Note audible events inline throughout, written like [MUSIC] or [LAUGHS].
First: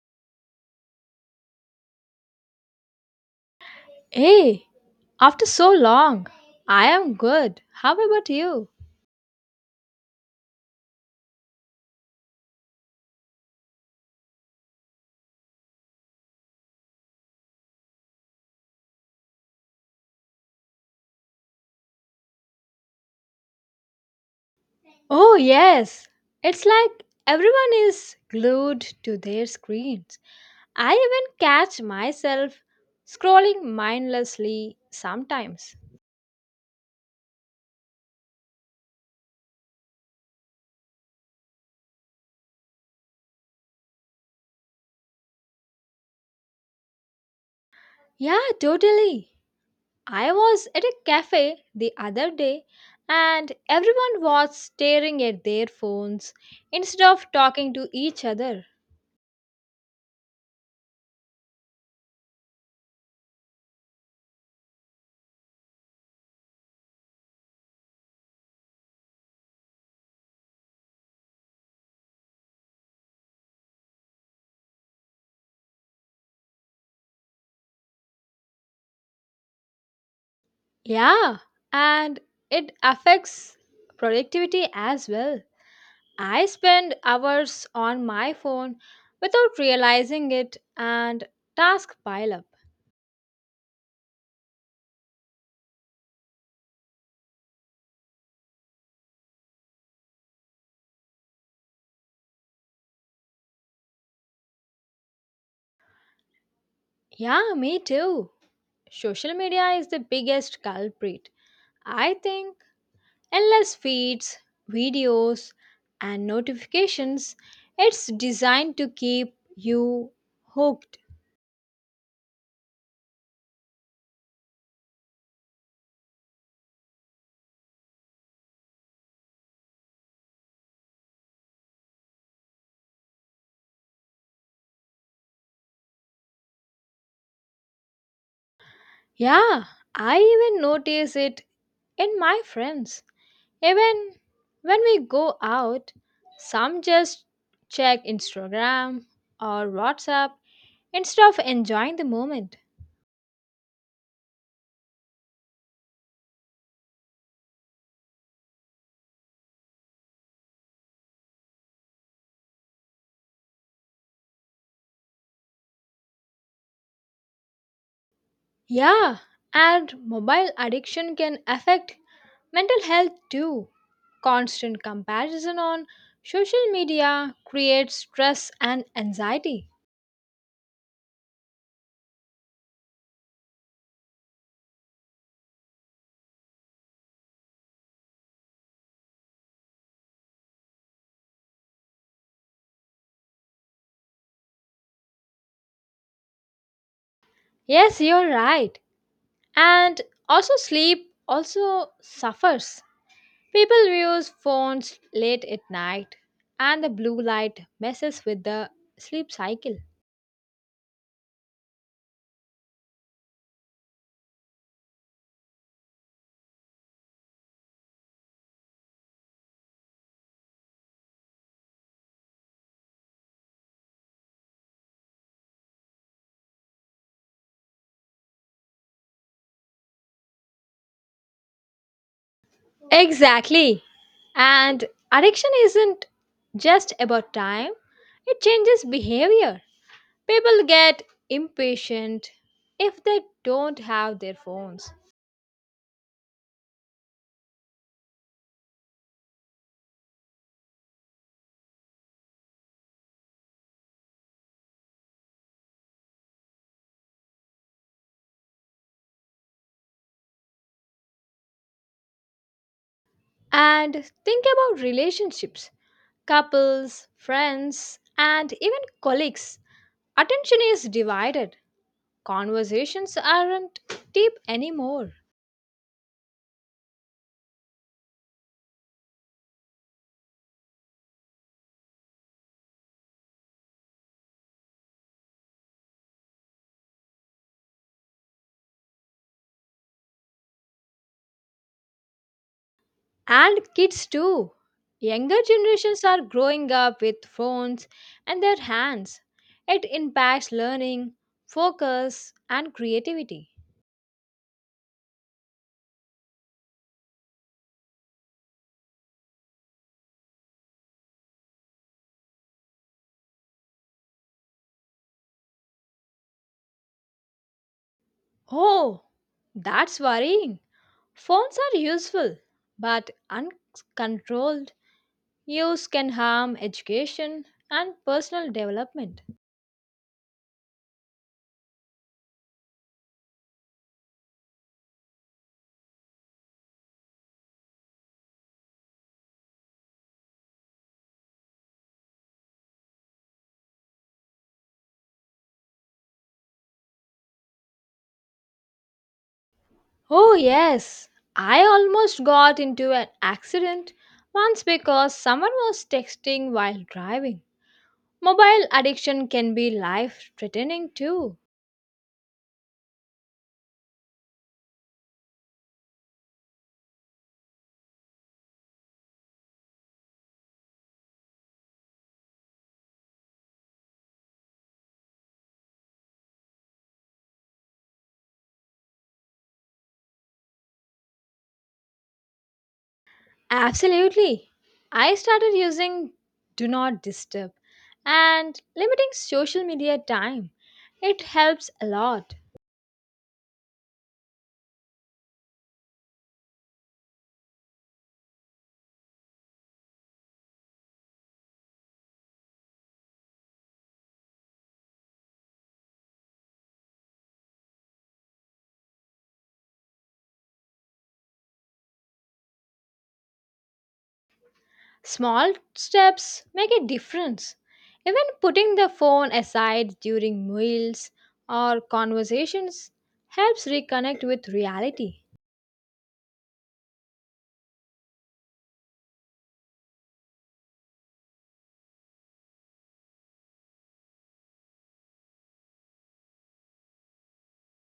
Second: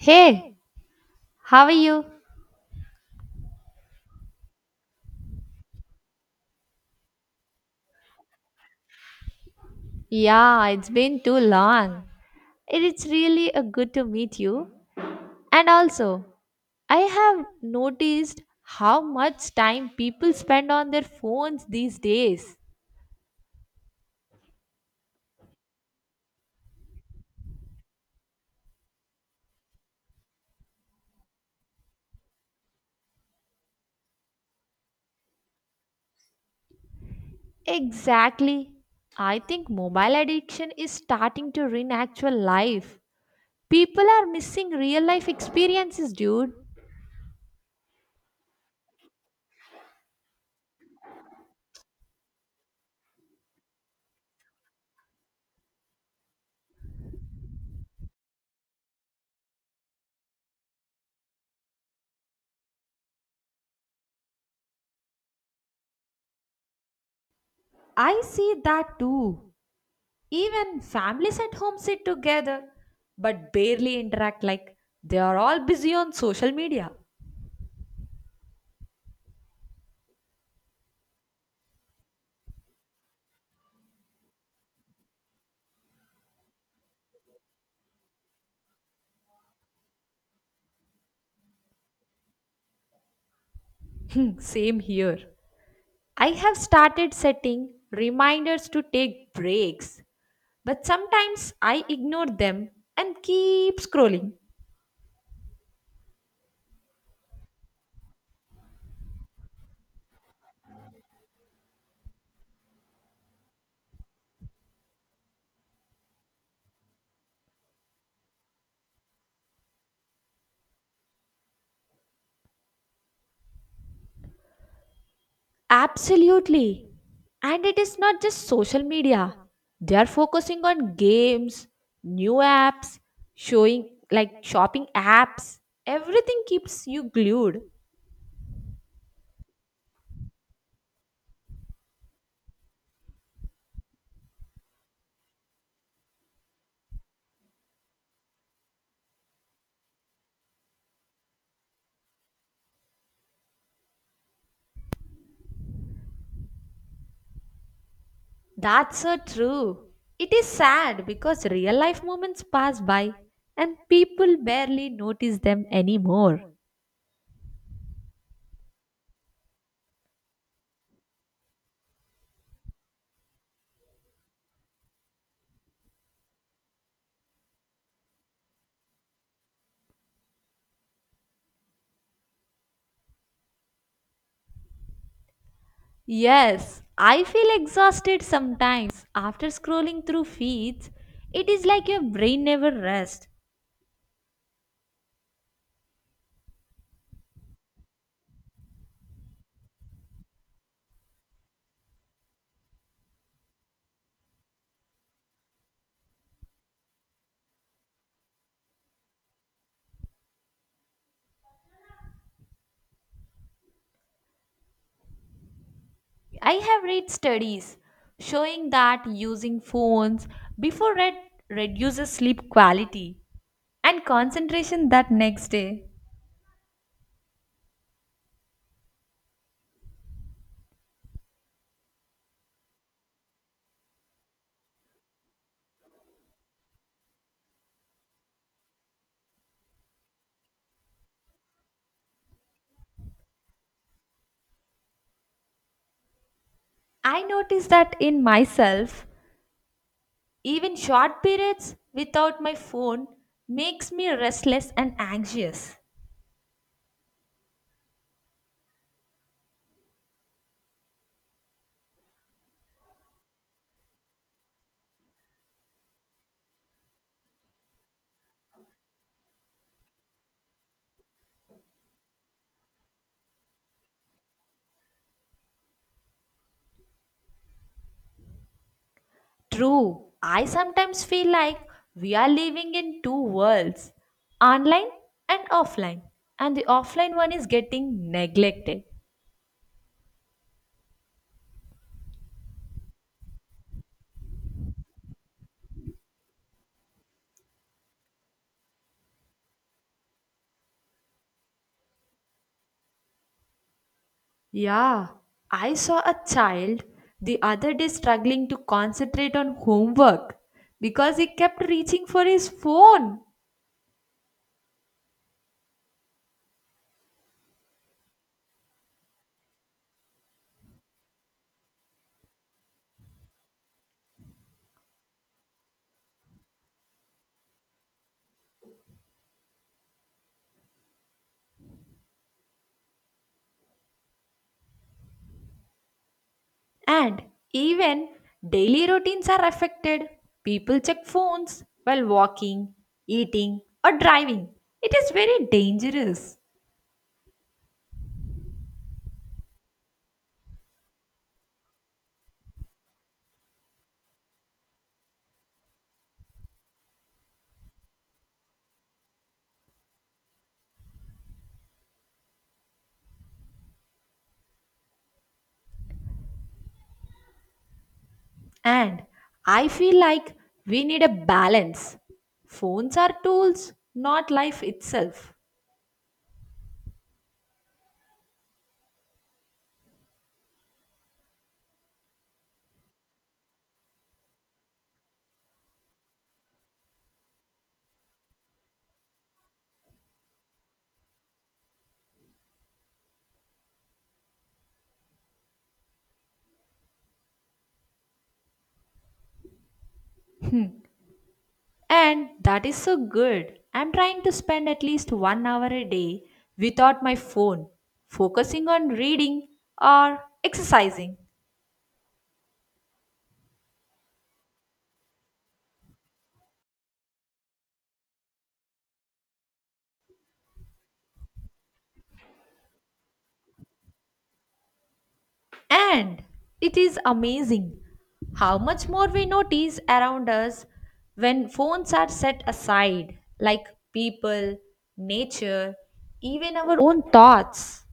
Hey, how are you? Hey, after so long, I am good. How about you? Yeah, it's been too long. It is really a good to meet you. And also, I have noticed how much time people spend on their phones these days. Oh, yes. It's like everyone is glued to their screens. I even catch myself scrolling mindlessly sometimes. Exactly. I think mobile addiction is starting to ruin actual life. People are missing real life experiences, dude. Yeah, totally. I was at a cafe the other day and everyone was staring at their phones instead of talking to each other. I see that too. Even families at home sit together but barely interact like they are all busy on social media. Yeah, and it affects productivity as well. I spend hours on my phone without realizing it and task pile up. [LAUGHS] Same here. I have started setting reminders to take breaks, but sometimes I ignore them and keep scrolling. Yeah, me too. Social media is the biggest culprit. I think endless feeds, videos, and notifications, it's designed to keep you hooked. Absolutely. And it is not just social media. They are focusing on games, new apps, showing like shopping apps. Everything keeps you glued. Yeah, I even notice it in my friends. Even when we go out, some just check Instagram or WhatsApp instead of enjoying the moment. That's so true. It is sad because real life moments pass by and people barely notice them anymore. Yeah, and mobile addiction can affect mental health too. Constant comparison on social media creates stress and anxiety. Yes, I feel exhausted sometimes after scrolling through feeds. It is like your brain never rests. Yes, you're right. And also sleep also suffers. People use phones late at night, and the blue light messes with the sleep cycle. I have read studies showing that using phones before bed reduces sleep quality and concentration that next day. Exactly. And addiction isn't just about time, it changes behavior. People get impatient if they don't have their phones. I noticed that in myself. Even short periods without my phone makes me restless and anxious. And think about relationships, couples, friends, and even colleagues. Attention is divided, conversations aren't deep anymore. True, I sometimes feel like we are living in two worlds, online and offline, and the offline one is getting neglected. And kids too. Younger generations are growing up with phones and their hands. It impacts learning, focus, and creativity. Yeah, I saw a child the other day struggling to concentrate on homework because he kept reaching for his phone. Oh, that's worrying. Phones are useful, but uncontrolled use can harm education and personal development. And even daily routines are affected. People check phones while walking, eating, or driving. It is very dangerous. Oh, yes, I almost got into an accident once because someone was texting while driving. Mobile addiction can be life threatening too. And I feel like we need a balance. Phones are tools, not life itself. Absolutely. I started using Do Not Disturb and limiting social media time. It helps a lot. And that is so good. I'm trying to spend at least 1 hour a day without my phone, focusing on reading or exercising. Small steps make a difference. Even putting the phone aside during meals or conversations helps reconnect with reality. And it is amazing how much more we notice around us when phones are set aside, like people, nature, even our own thoughts.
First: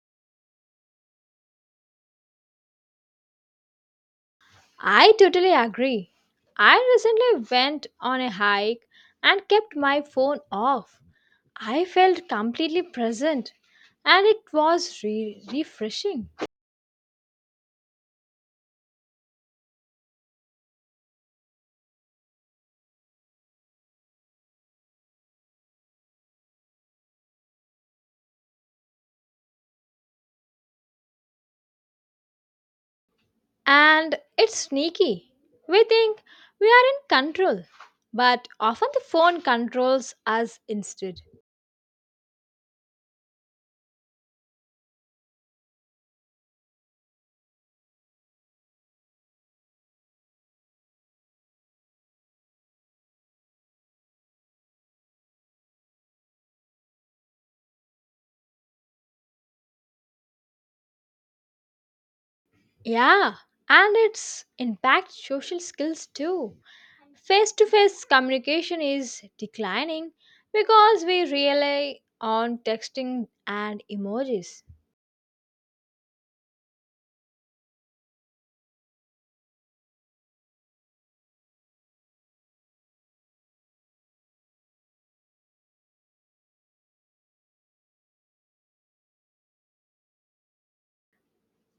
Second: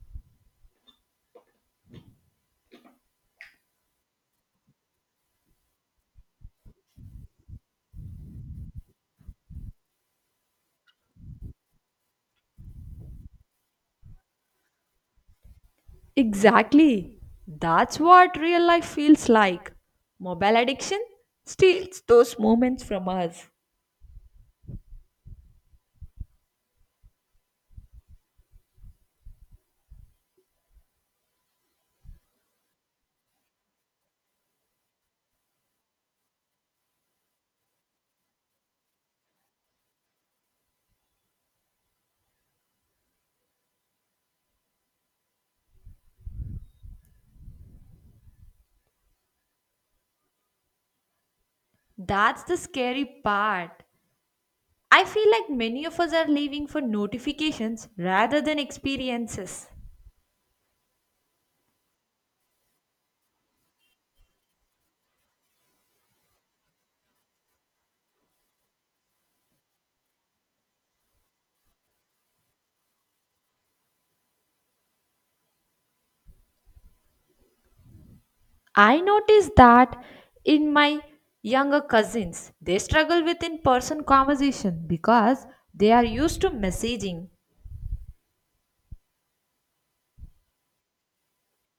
I totally agree. I recently went on a hike and kept my phone off. I felt completely present and it was refreshing. Exactly. That's what real life feels like. Mobile addiction steals those moments from us. And it's sneaky. We think we are in control, but often the phone controls us instead. That's the scary part. I feel like many of us are living for notifications rather than experiences. Yeah, and it's impact social skills too. Face to face communication is declining because we rely on texting and emojis. I noticed that in my younger cousins, they struggle with in person conversation because they are used to messaging.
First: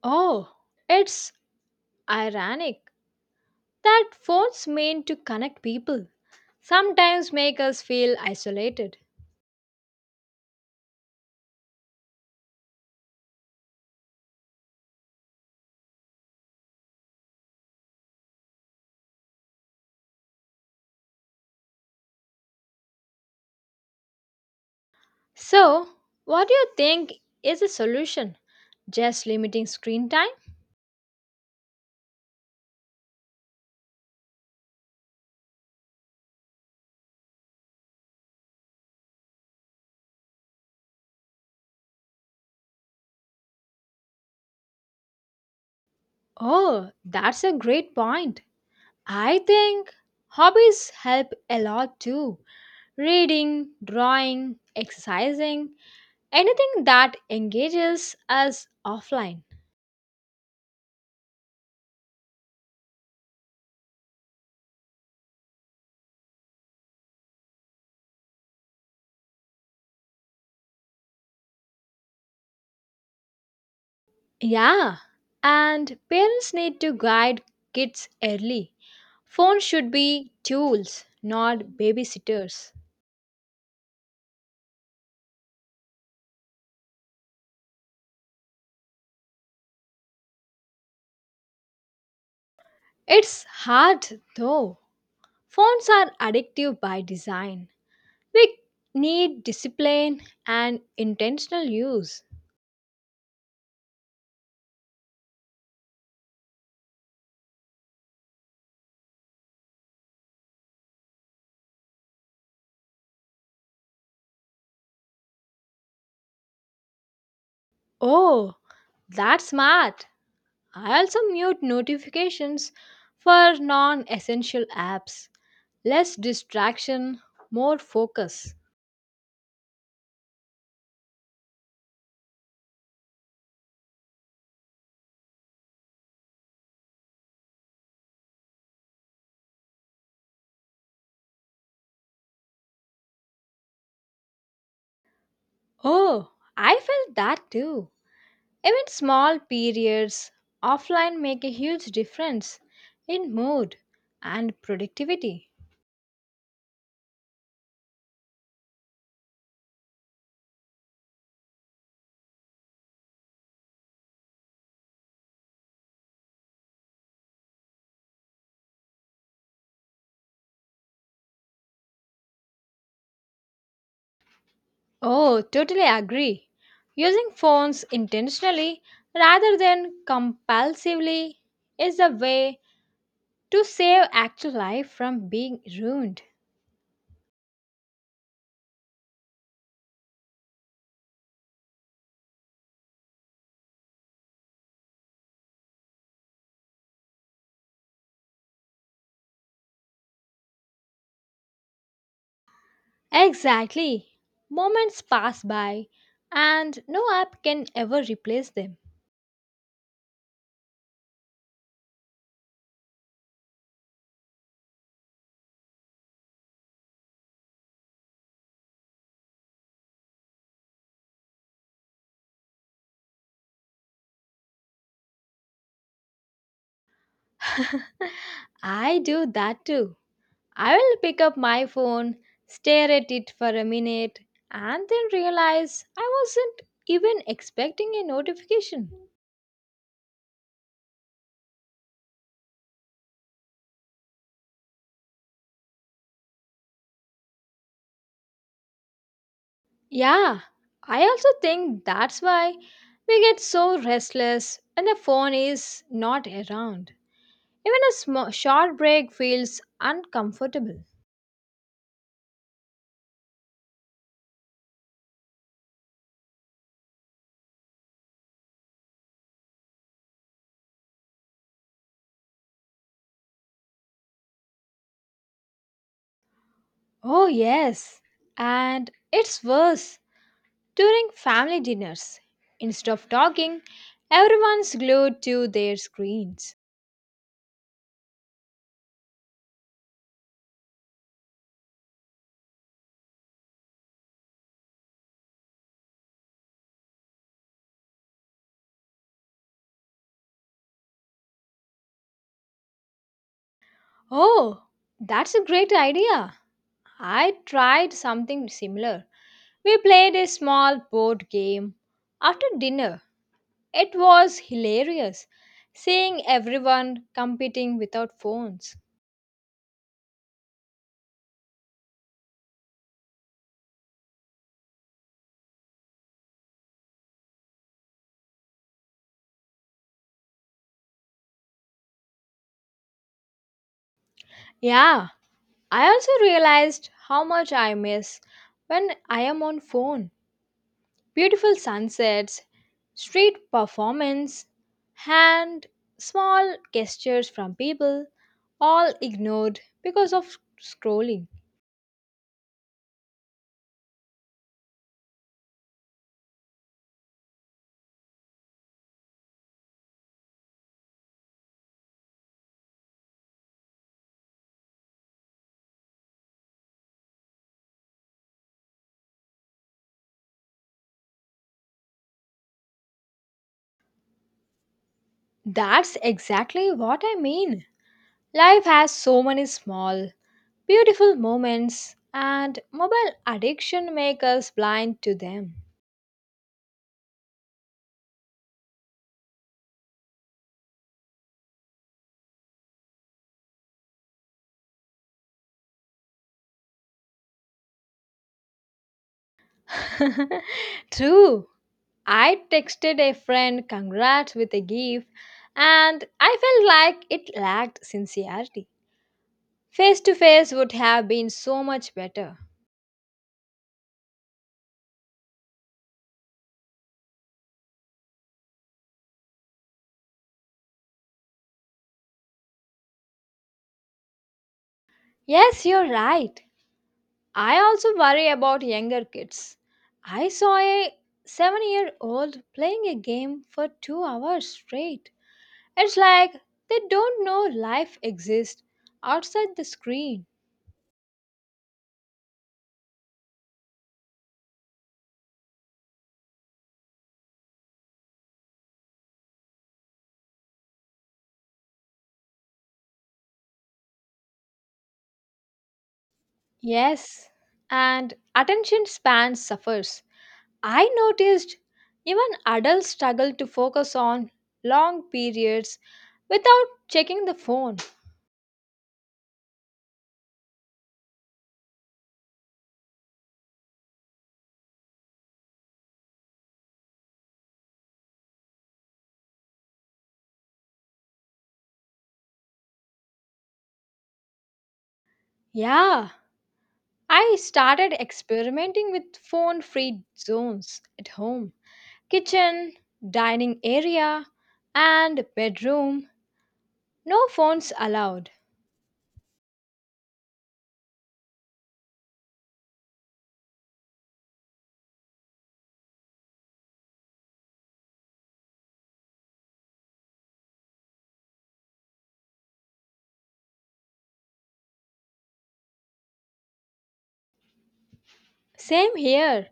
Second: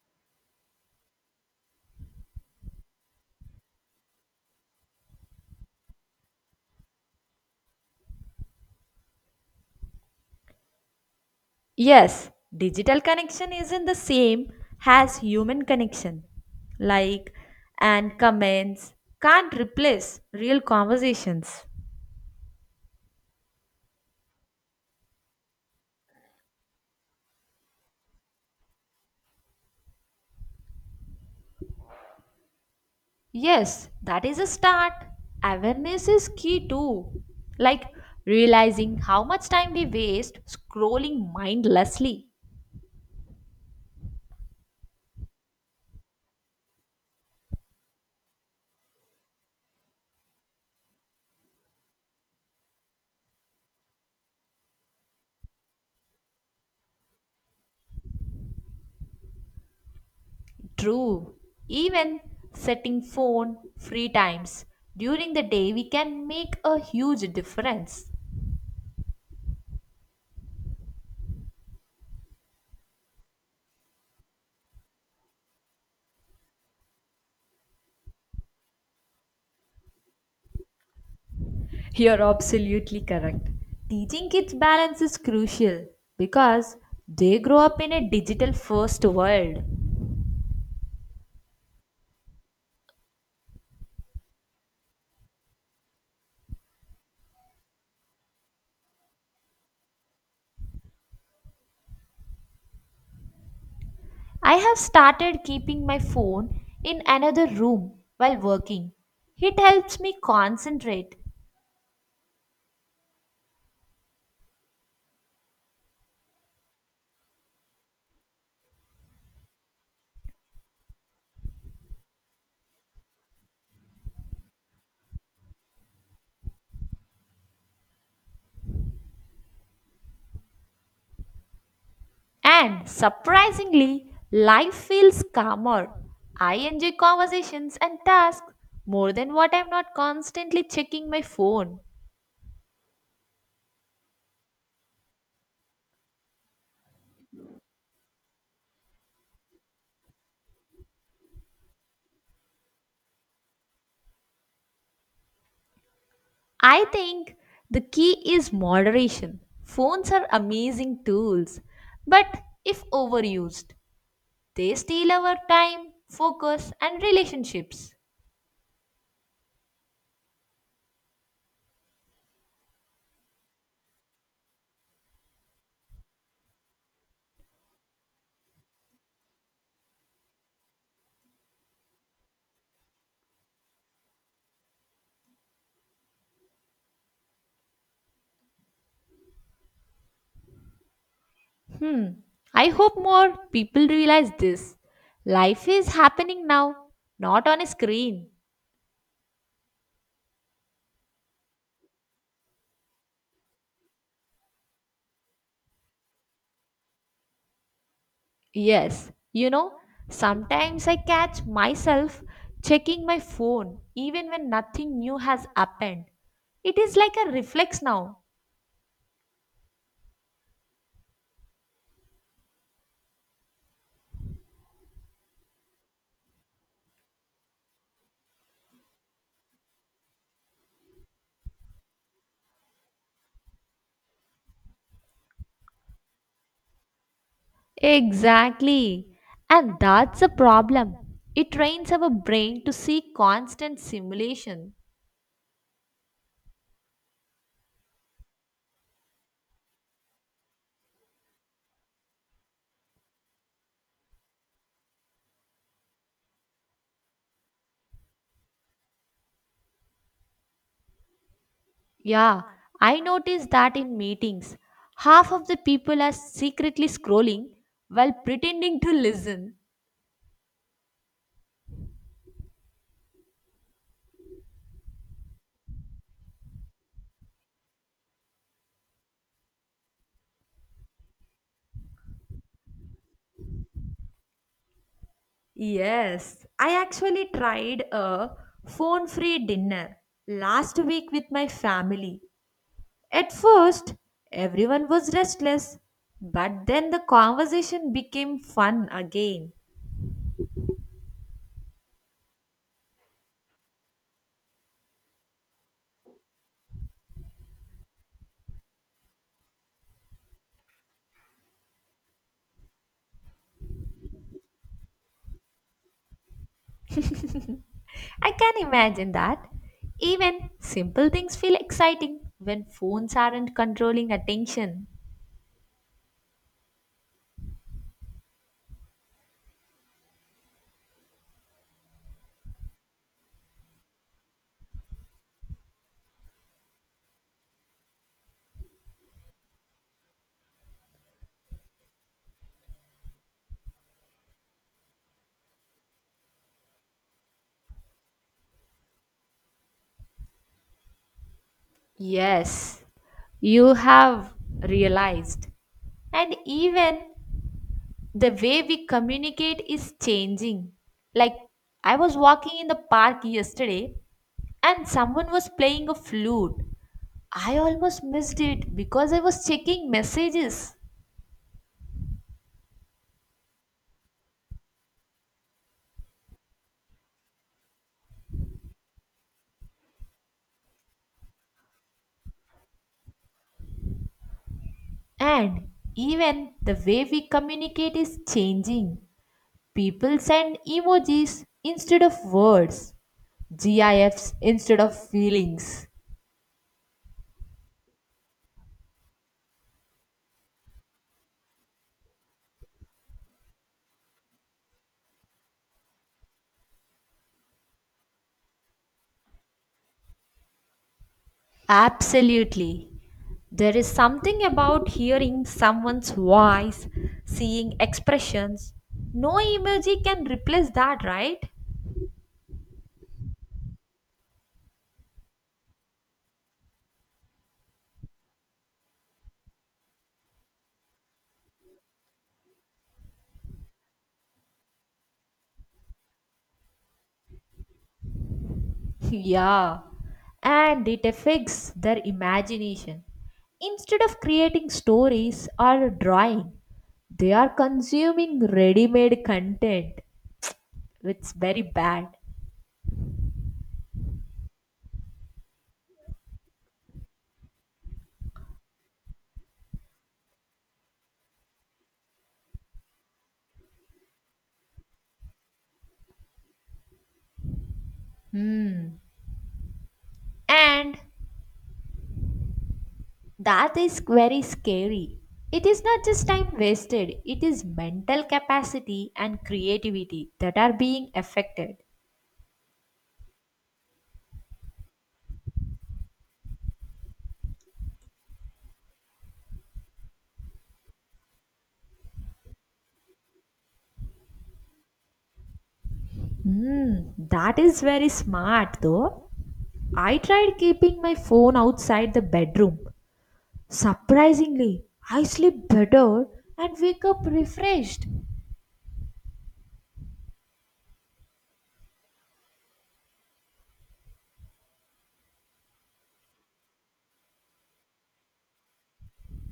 Oh, it's ironic that phones mean to connect people sometimes make us feel isolated. Yes, digital connection isn't the same as human connection. Like and comments can't replace real conversations. So, what do you think is a solution? Just limiting screen time? Yes, that is a start. Awareness is key too. Like realizing how much time we waste scrolling mindlessly. Oh, that's a great point. I think hobbies help a lot too. Reading, drawing, exercising, anything that engages us offline. True. Even setting phone free times during the day we can make a huge difference. Yeah, and parents need to guide kids early. Phones should be tools, not You're babysitters. absolutely correct. Teaching kids balance is crucial because they grow up in a digital first world. It's hard though. Phones are addictive by design. We need discipline and intentional use. I have started keeping my phone in another room while working. It helps me concentrate. Oh, that's smart. I also mute notifications for non essential apps. Less distraction, more focus. And surprisingly, life feels calmer. I enjoy conversations and tasks more than what I'm not constantly checking my phone. Oh, I felt that too. Even small periods offline make a huge difference in mood and productivity. I think the key is moderation. Phones are amazing tools, but if overused, they steal our time, focus, and relationships. Oh, totally agree. Using phones intentionally rather than compulsively is the way to save actual life from being ruined. Hmm, I hope more people realize this. Life is happening now, not on a screen. Exactly. Moments pass by and no app can ever replace them. Yes, you know, sometimes I catch myself checking my phone even when nothing new has happened. It is like a reflex now. [LAUGHS] I do that too. I will pick up my phone, stare at it for a minute, and then realize I wasn't even expecting a notification. Exactly. And that's a problem. It trains our brain to seek constant simulation. Yeah, I also think that's why we get so restless when the phone is not around. Even a small, short break feels uncomfortable. Yeah, I noticed that in meetings. Half of the people are secretly scrolling while pretending to listen. Oh, yes, and it's worse during family dinners. Instead of talking, everyone's glued to their Yes, screens. I actually tried a phone free dinner last week with my family. At first, everyone was restless, but then the conversation became fun again. Oh, that's a great idea. I tried something similar. We played a small board game after dinner. It was hilarious seeing everyone competing without I can phones. imagine that. Even simple things feel exciting when phones aren't controlling attention. Yeah, I also realized how much I miss when I am on phone. Beautiful sunsets, street performance, and small gestures from people all ignored because of scrolling. Yes, you have realized. And even the way we communicate is changing. Like, I was walking in the park yesterday and someone was playing a flute. I almost missed it because I was checking messages. That's exactly what I mean. Life has so many small, beautiful moments, and mobile addiction makes us blind to them. And even the way we communicate is changing. People send emojis instead of words, GIFs instead of feelings. [LAUGHS] True, I texted a friend congrats with a gift, and I felt like it lacked sincerity. Face to face would have been so much better. Absolutely. There is something about hearing someone's voice, seeing expressions. No emoji can replace that, right? Yes, you're right. I also worry about younger kids. I saw a 7-year-old playing a game for 2 hours straight. It's like they don't know life exists [LAUGHS] outside the Yeah. screen. And it affects their imagination. Instead of creating stories or drawing, they are consuming ready made content, which is very bad. Yes, and attention span suffers. I noticed even adults struggle to focus on long periods without checking the phone. Hmm. And that is very scary. It is not just time wasted, it is mental capacity and creativity that are being affected. Yeah, I started experimenting with phone free zones at home: kitchen, dining area, and bedroom. Hmm, No that phones is very allowed. smart though. I tried keeping my phone outside the bedroom. Surprisingly, I sleep better and wake up refreshed. Same here.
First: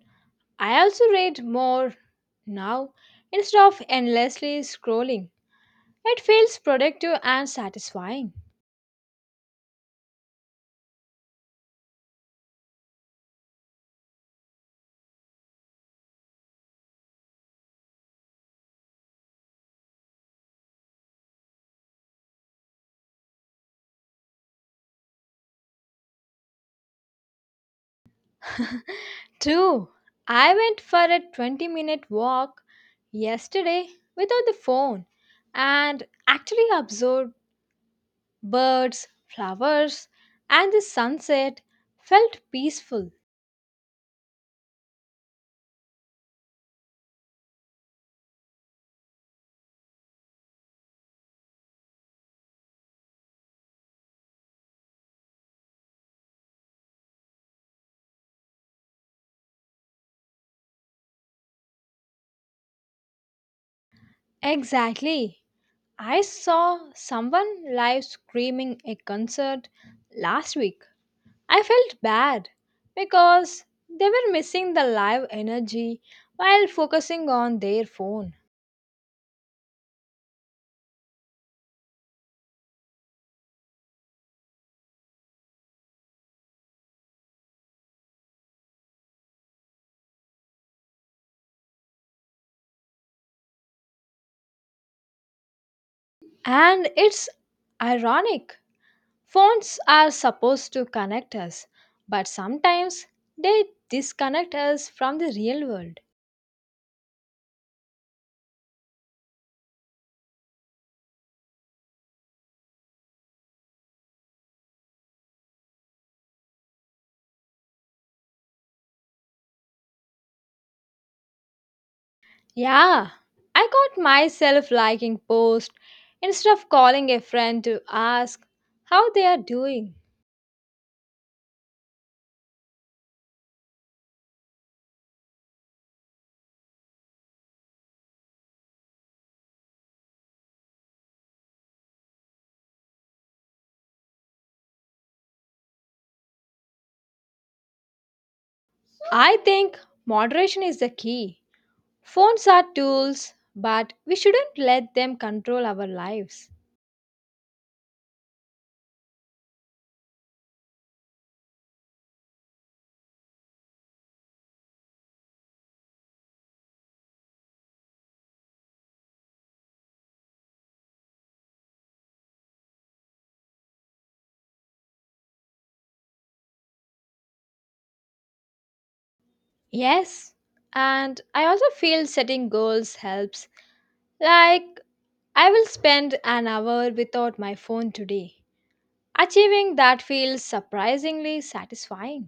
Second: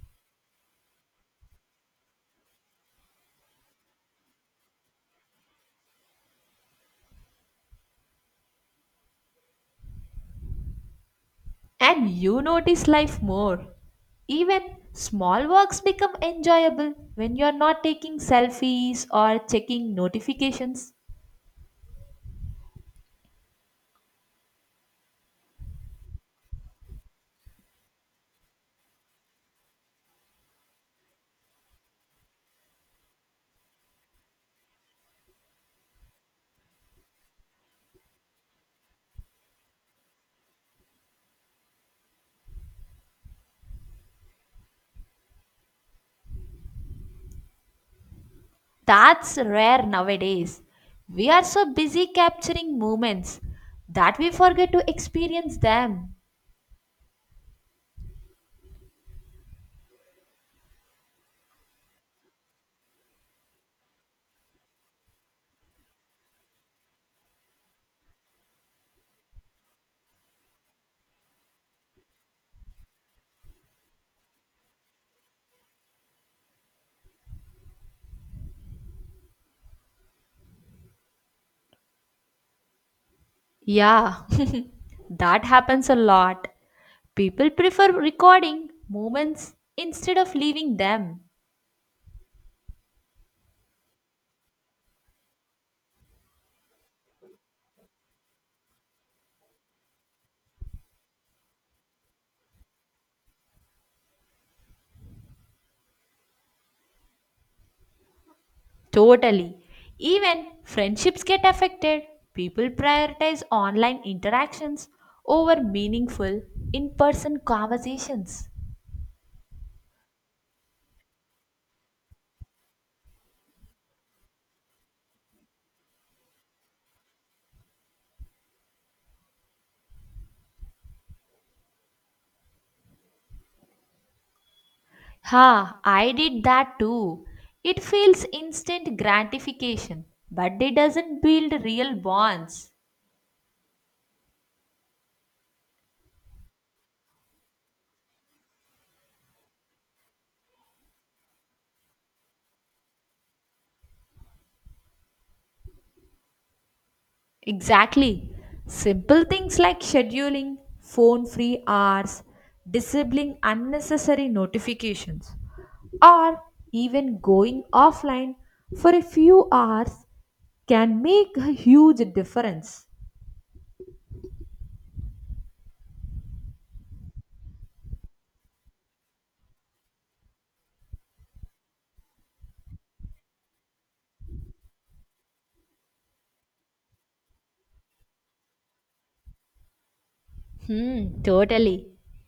I also read more now instead of endlessly scrolling. It feels productive and satisfying. And you notice life more. Even small works become enjoyable when you are not taking selfies or checking notifications. True, I went for a 20-minute walk yesterday without the phone and actually observed birds, flowers, and the sunset felt peaceful. That's rare nowadays. We are so busy capturing moments that we forget to experience them. Exactly. I saw someone live screaming a concert last week. I felt bad because they were missing the live energy while focusing on their phone. Yeah, [LAUGHS] that happens a lot. People prefer recording moments instead of leaving them. And it's ironic. Phones are supposed to connect us, but sometimes they disconnect us from the real world. Totally. Even friendships get affected. People prioritize online interactions over meaningful in person conversations. Yeah, I got myself liking post instead of calling a friend to ask how they are doing. Ha, I did that too. It feels instant gratification, but it doesn't build real bonds. I think moderation is the key. Phones are tools, but we shouldn't let them control our lives. Exactly. Simple things like scheduling, phone free hours, disabling unnecessary notifications, or even going offline for a few hours can make a huge difference. Yes, and I also feel setting goals helps. Like, I will spend an hour without my phone today. Achieving that feels Hmm, surprisingly totally. satisfying.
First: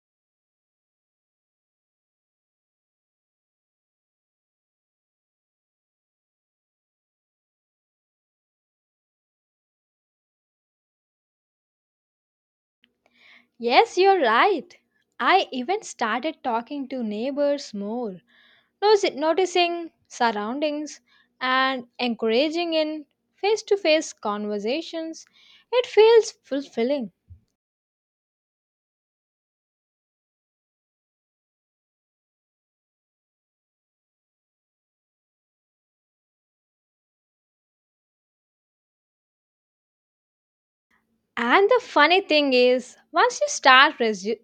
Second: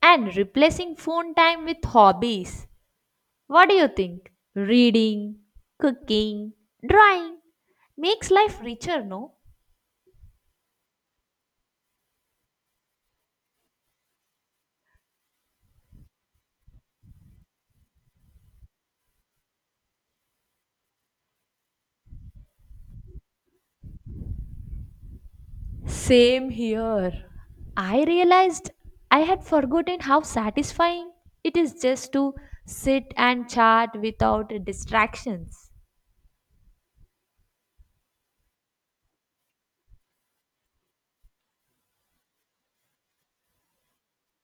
And replacing phone time with hobbies, what do you think? Reading, cooking, drawing makes life richer, no? Yes, you're right. I even started talking to neighbors more, noticing surroundings, and encouraging in face to face conversations. It feels Same fulfilling. here. I realized I had forgotten how satisfying it is just to sit and chat without distractions. And the funny thing is, once you start resu-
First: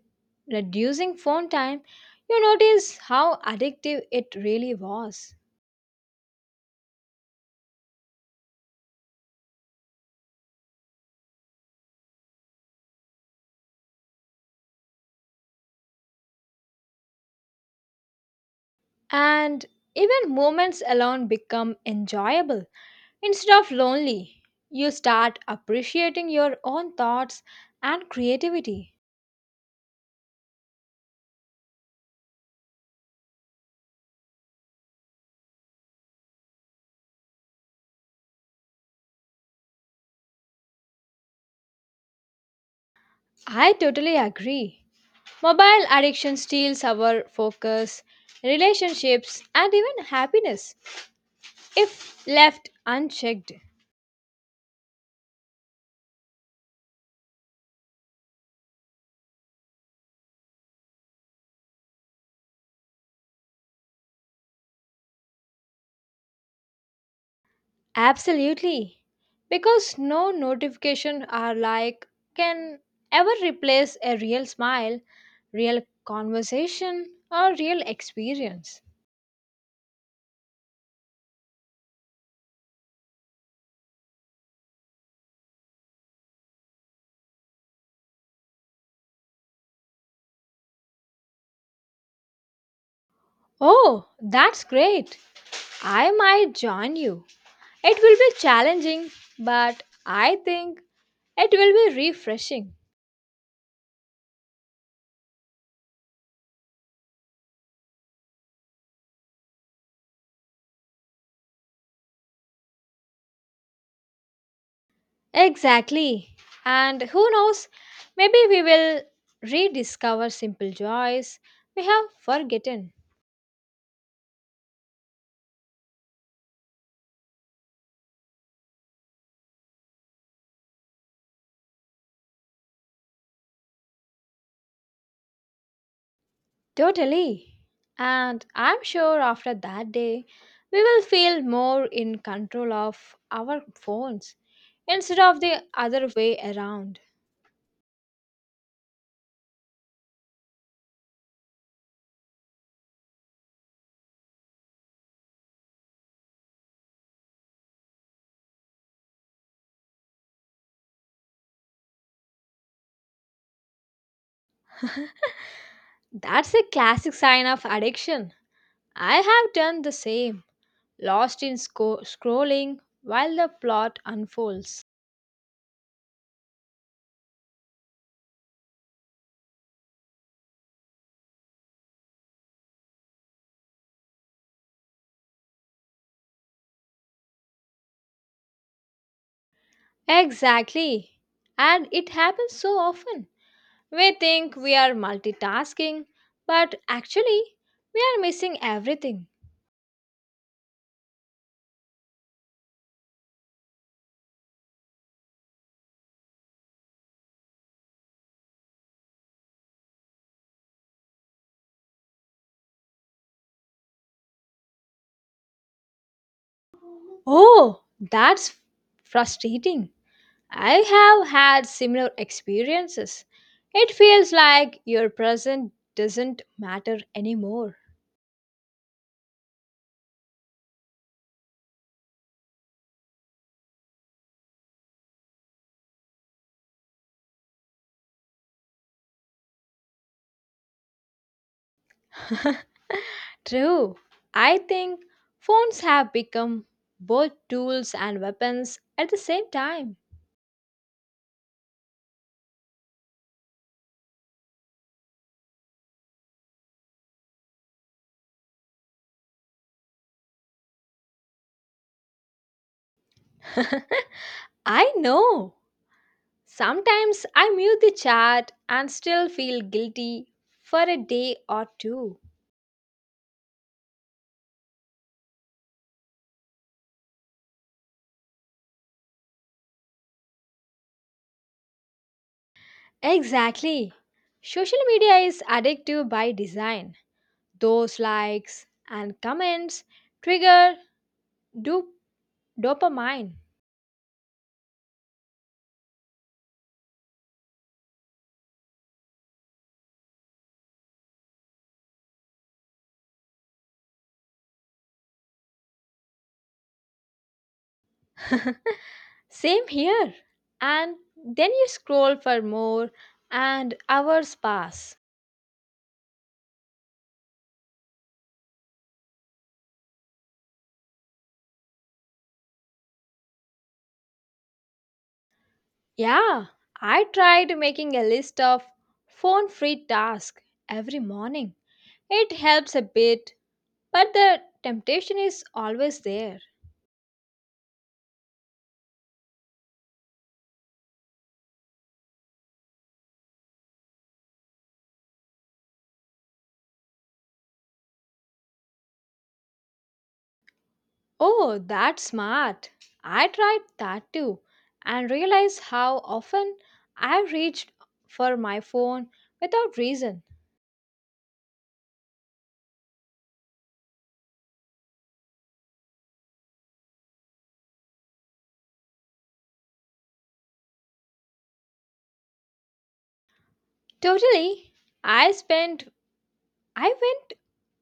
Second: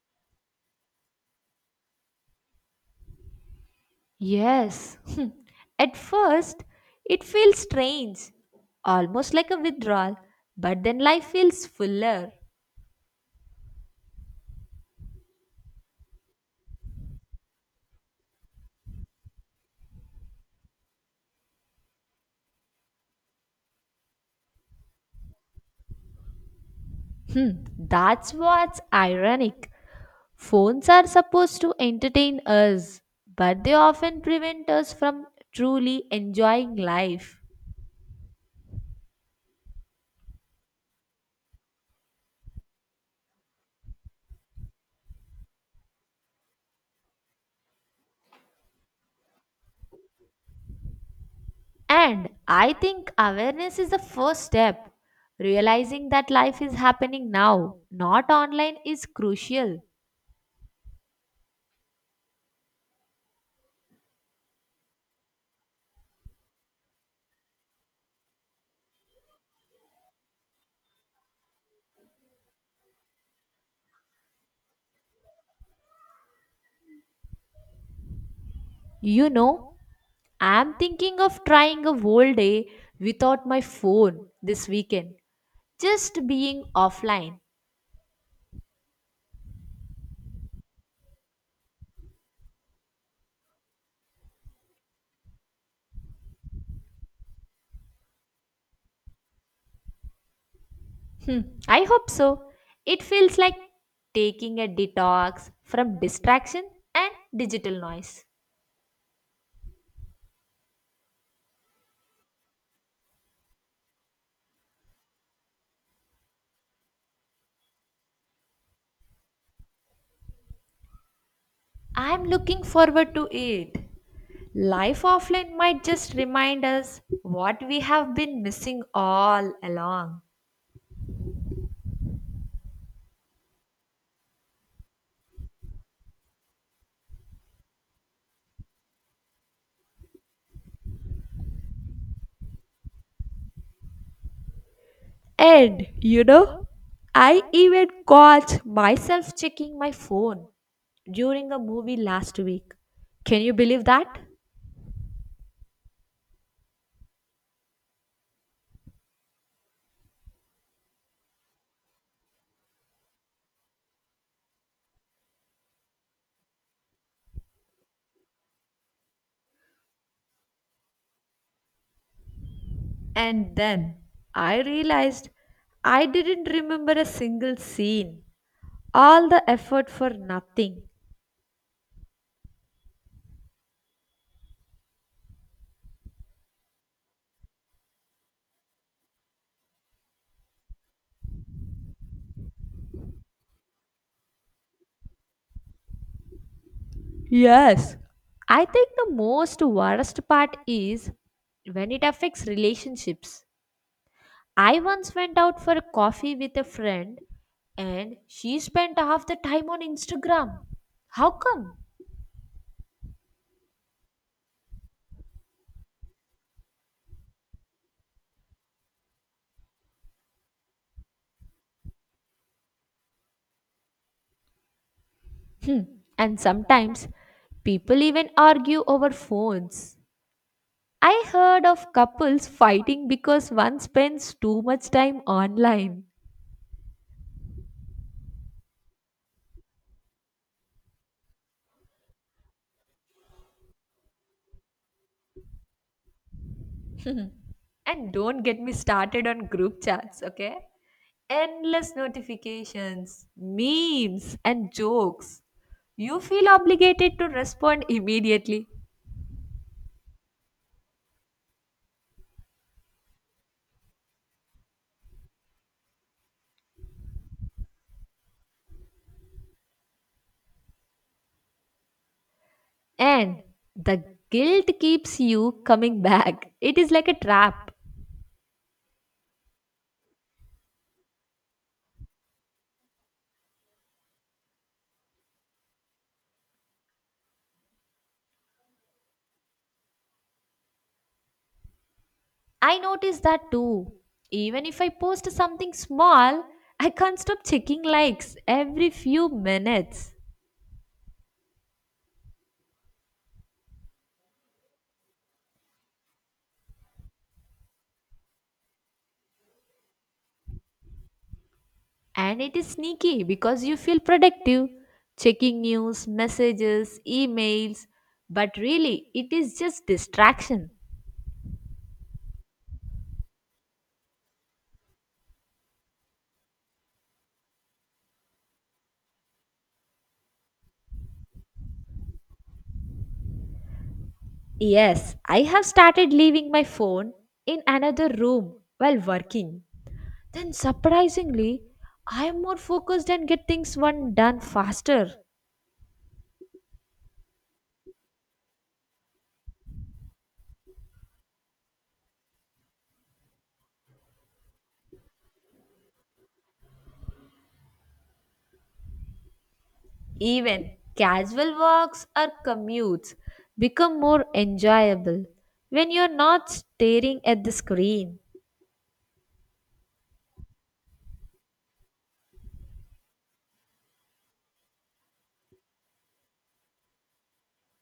reducing phone time, you notice how addictive it really Yes, was. [LAUGHS] at first it feels strange, almost like a withdrawal, but then life feels fuller. And even moments alone become enjoyable instead of lonely. You start appreciating your own thoughts and That's what's creativity. ironic. Phones are supposed to entertain us, but they often prevent us from truly enjoying life. I totally agree. Mobile addiction steals our focus, relationships, and even happiness if And left I think unchecked. awareness is the first step. Realizing that life is happening now, not online, is crucial. Absolutely. Because no notification are like can ever replace a real smile, real conversation, or real experience. You know, I'm thinking of trying a whole day without my phone this weekend, just being offline. Oh, that's great. I might join you. It will be challenging, but I think it I will be hope so. refreshing. It feels like taking a detox from distraction and digital noise. Exactly. And who knows, maybe we will rediscover simple joys we have I'm looking forgotten. forward to it. Life offline might just remind us what we have been missing all along. Totally. And I'm sure after that day, we will feel more in control of our phones instead of the And other you way know, around. I even caught myself checking my phone during a movie last week. Can you believe that? [LAUGHS] That's a classic sign of addiction. I have done the same, lost in scrolling while the And then plot I unfolds. realized I didn't remember a single scene. All the effort for nothing. Exactly. And it happens so often. We think we are multitasking, but actually, Yes. we are missing I think the everything. most worst part is when it affects relationships. I once went out for a coffee with a friend and she spent half the time on Instagram. How come? Oh, that's frustrating. I have had similar experiences. It feels like your present And doesn't matter sometimes anymore. people even argue over phones. I heard of couples fighting because one spends too much time online. [LAUGHS] True. I think phones have become both tools And and don't get me weapons at the started on same group time. chats, okay? Endless notifications, memes, and jokes. You feel obligated to respond immediately. [LAUGHS] I know. Sometimes I mute the chat and still feel guilty for a day or two. And the guilt keeps you coming back. It is like a trap. Exactly. Social media is addictive by design. Those likes and comments trigger do- I notice dopamine. that too. Even if I post something small, I can't stop checking likes every few minutes. [LAUGHS] Same here. And then you scroll for And it is more, sneaky because and you feel hours productive, pass. checking news, messages, emails, but really it is just distraction. Yeah, I tried making a list of phone free tasks every morning. It helps a bit, but the Yes, temptation I is have always started there. leaving my phone in another room while working. Then surprisingly, I am more focused and get things one done faster. Oh, that's smart. I tried that too and realized how often I reached for my phone without reason. Even casual walks or commutes become more enjoyable when you're not staring at the screen. Totally. I spent I went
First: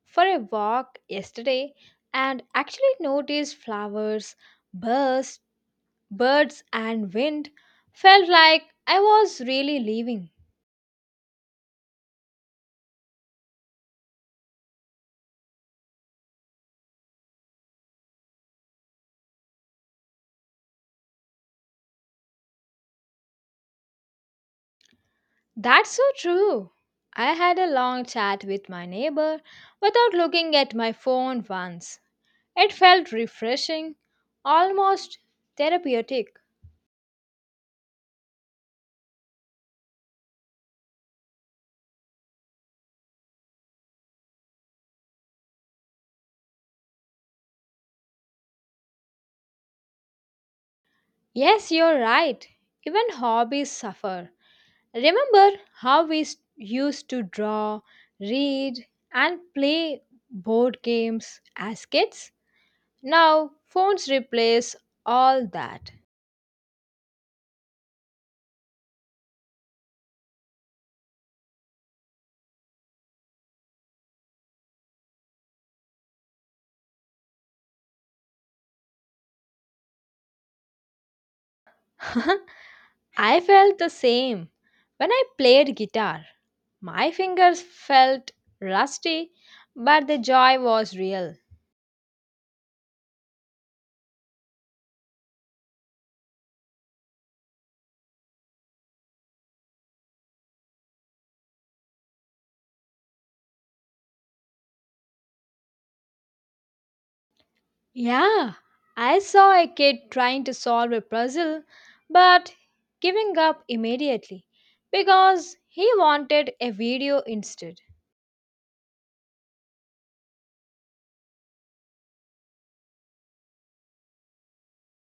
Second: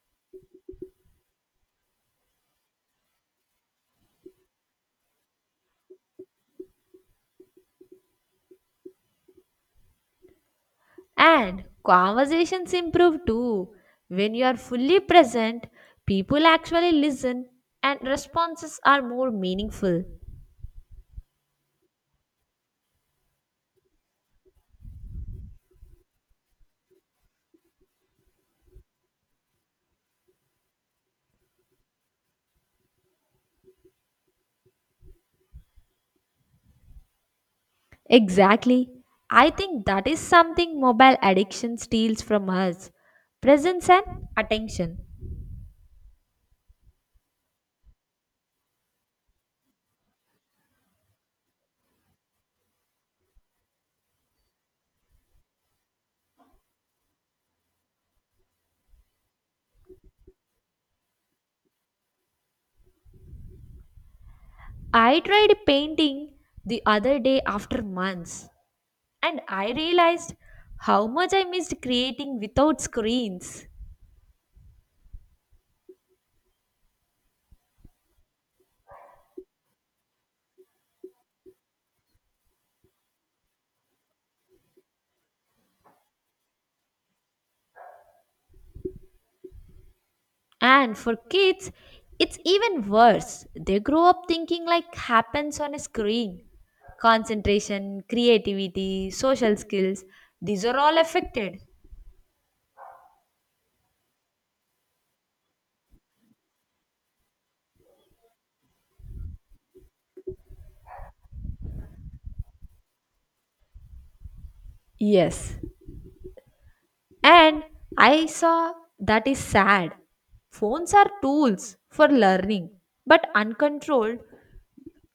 for a walk yesterday and actually noticed flowers, birds, birds and wind. Felt like I was really leaving. And conversations improve too. When you are fully present, people actually listen and responses are more meaningful. That's so true. I had a long chat with my neighbor without looking at my phone once. It felt refreshing, almost therapeutic. Exactly. I think that is something mobile addiction steals from us, presence and attention. Yes, you're right. Even hobbies suffer. Remember how we used to draw, read, and play board games as kids? Now, phones replace I all tried that. painting the other day after months and I realized how much I missed creating without screens. [LAUGHS] I felt the same when I played guitar. My fingers felt rusty, but the joy And was for real. kids, it's even worse. They grow up thinking like happens on a screen. Concentration, creativity, social skills, these are all affected. Yeah, I saw a kid trying to solve a puzzle but giving up immediately Yes. because he wanted a video And instead. I saw that is sad. Phones are tools for learning, but uncontrolled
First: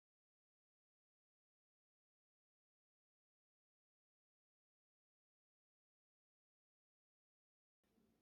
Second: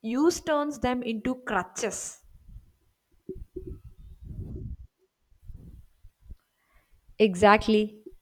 use turns them into crutches. Exactly.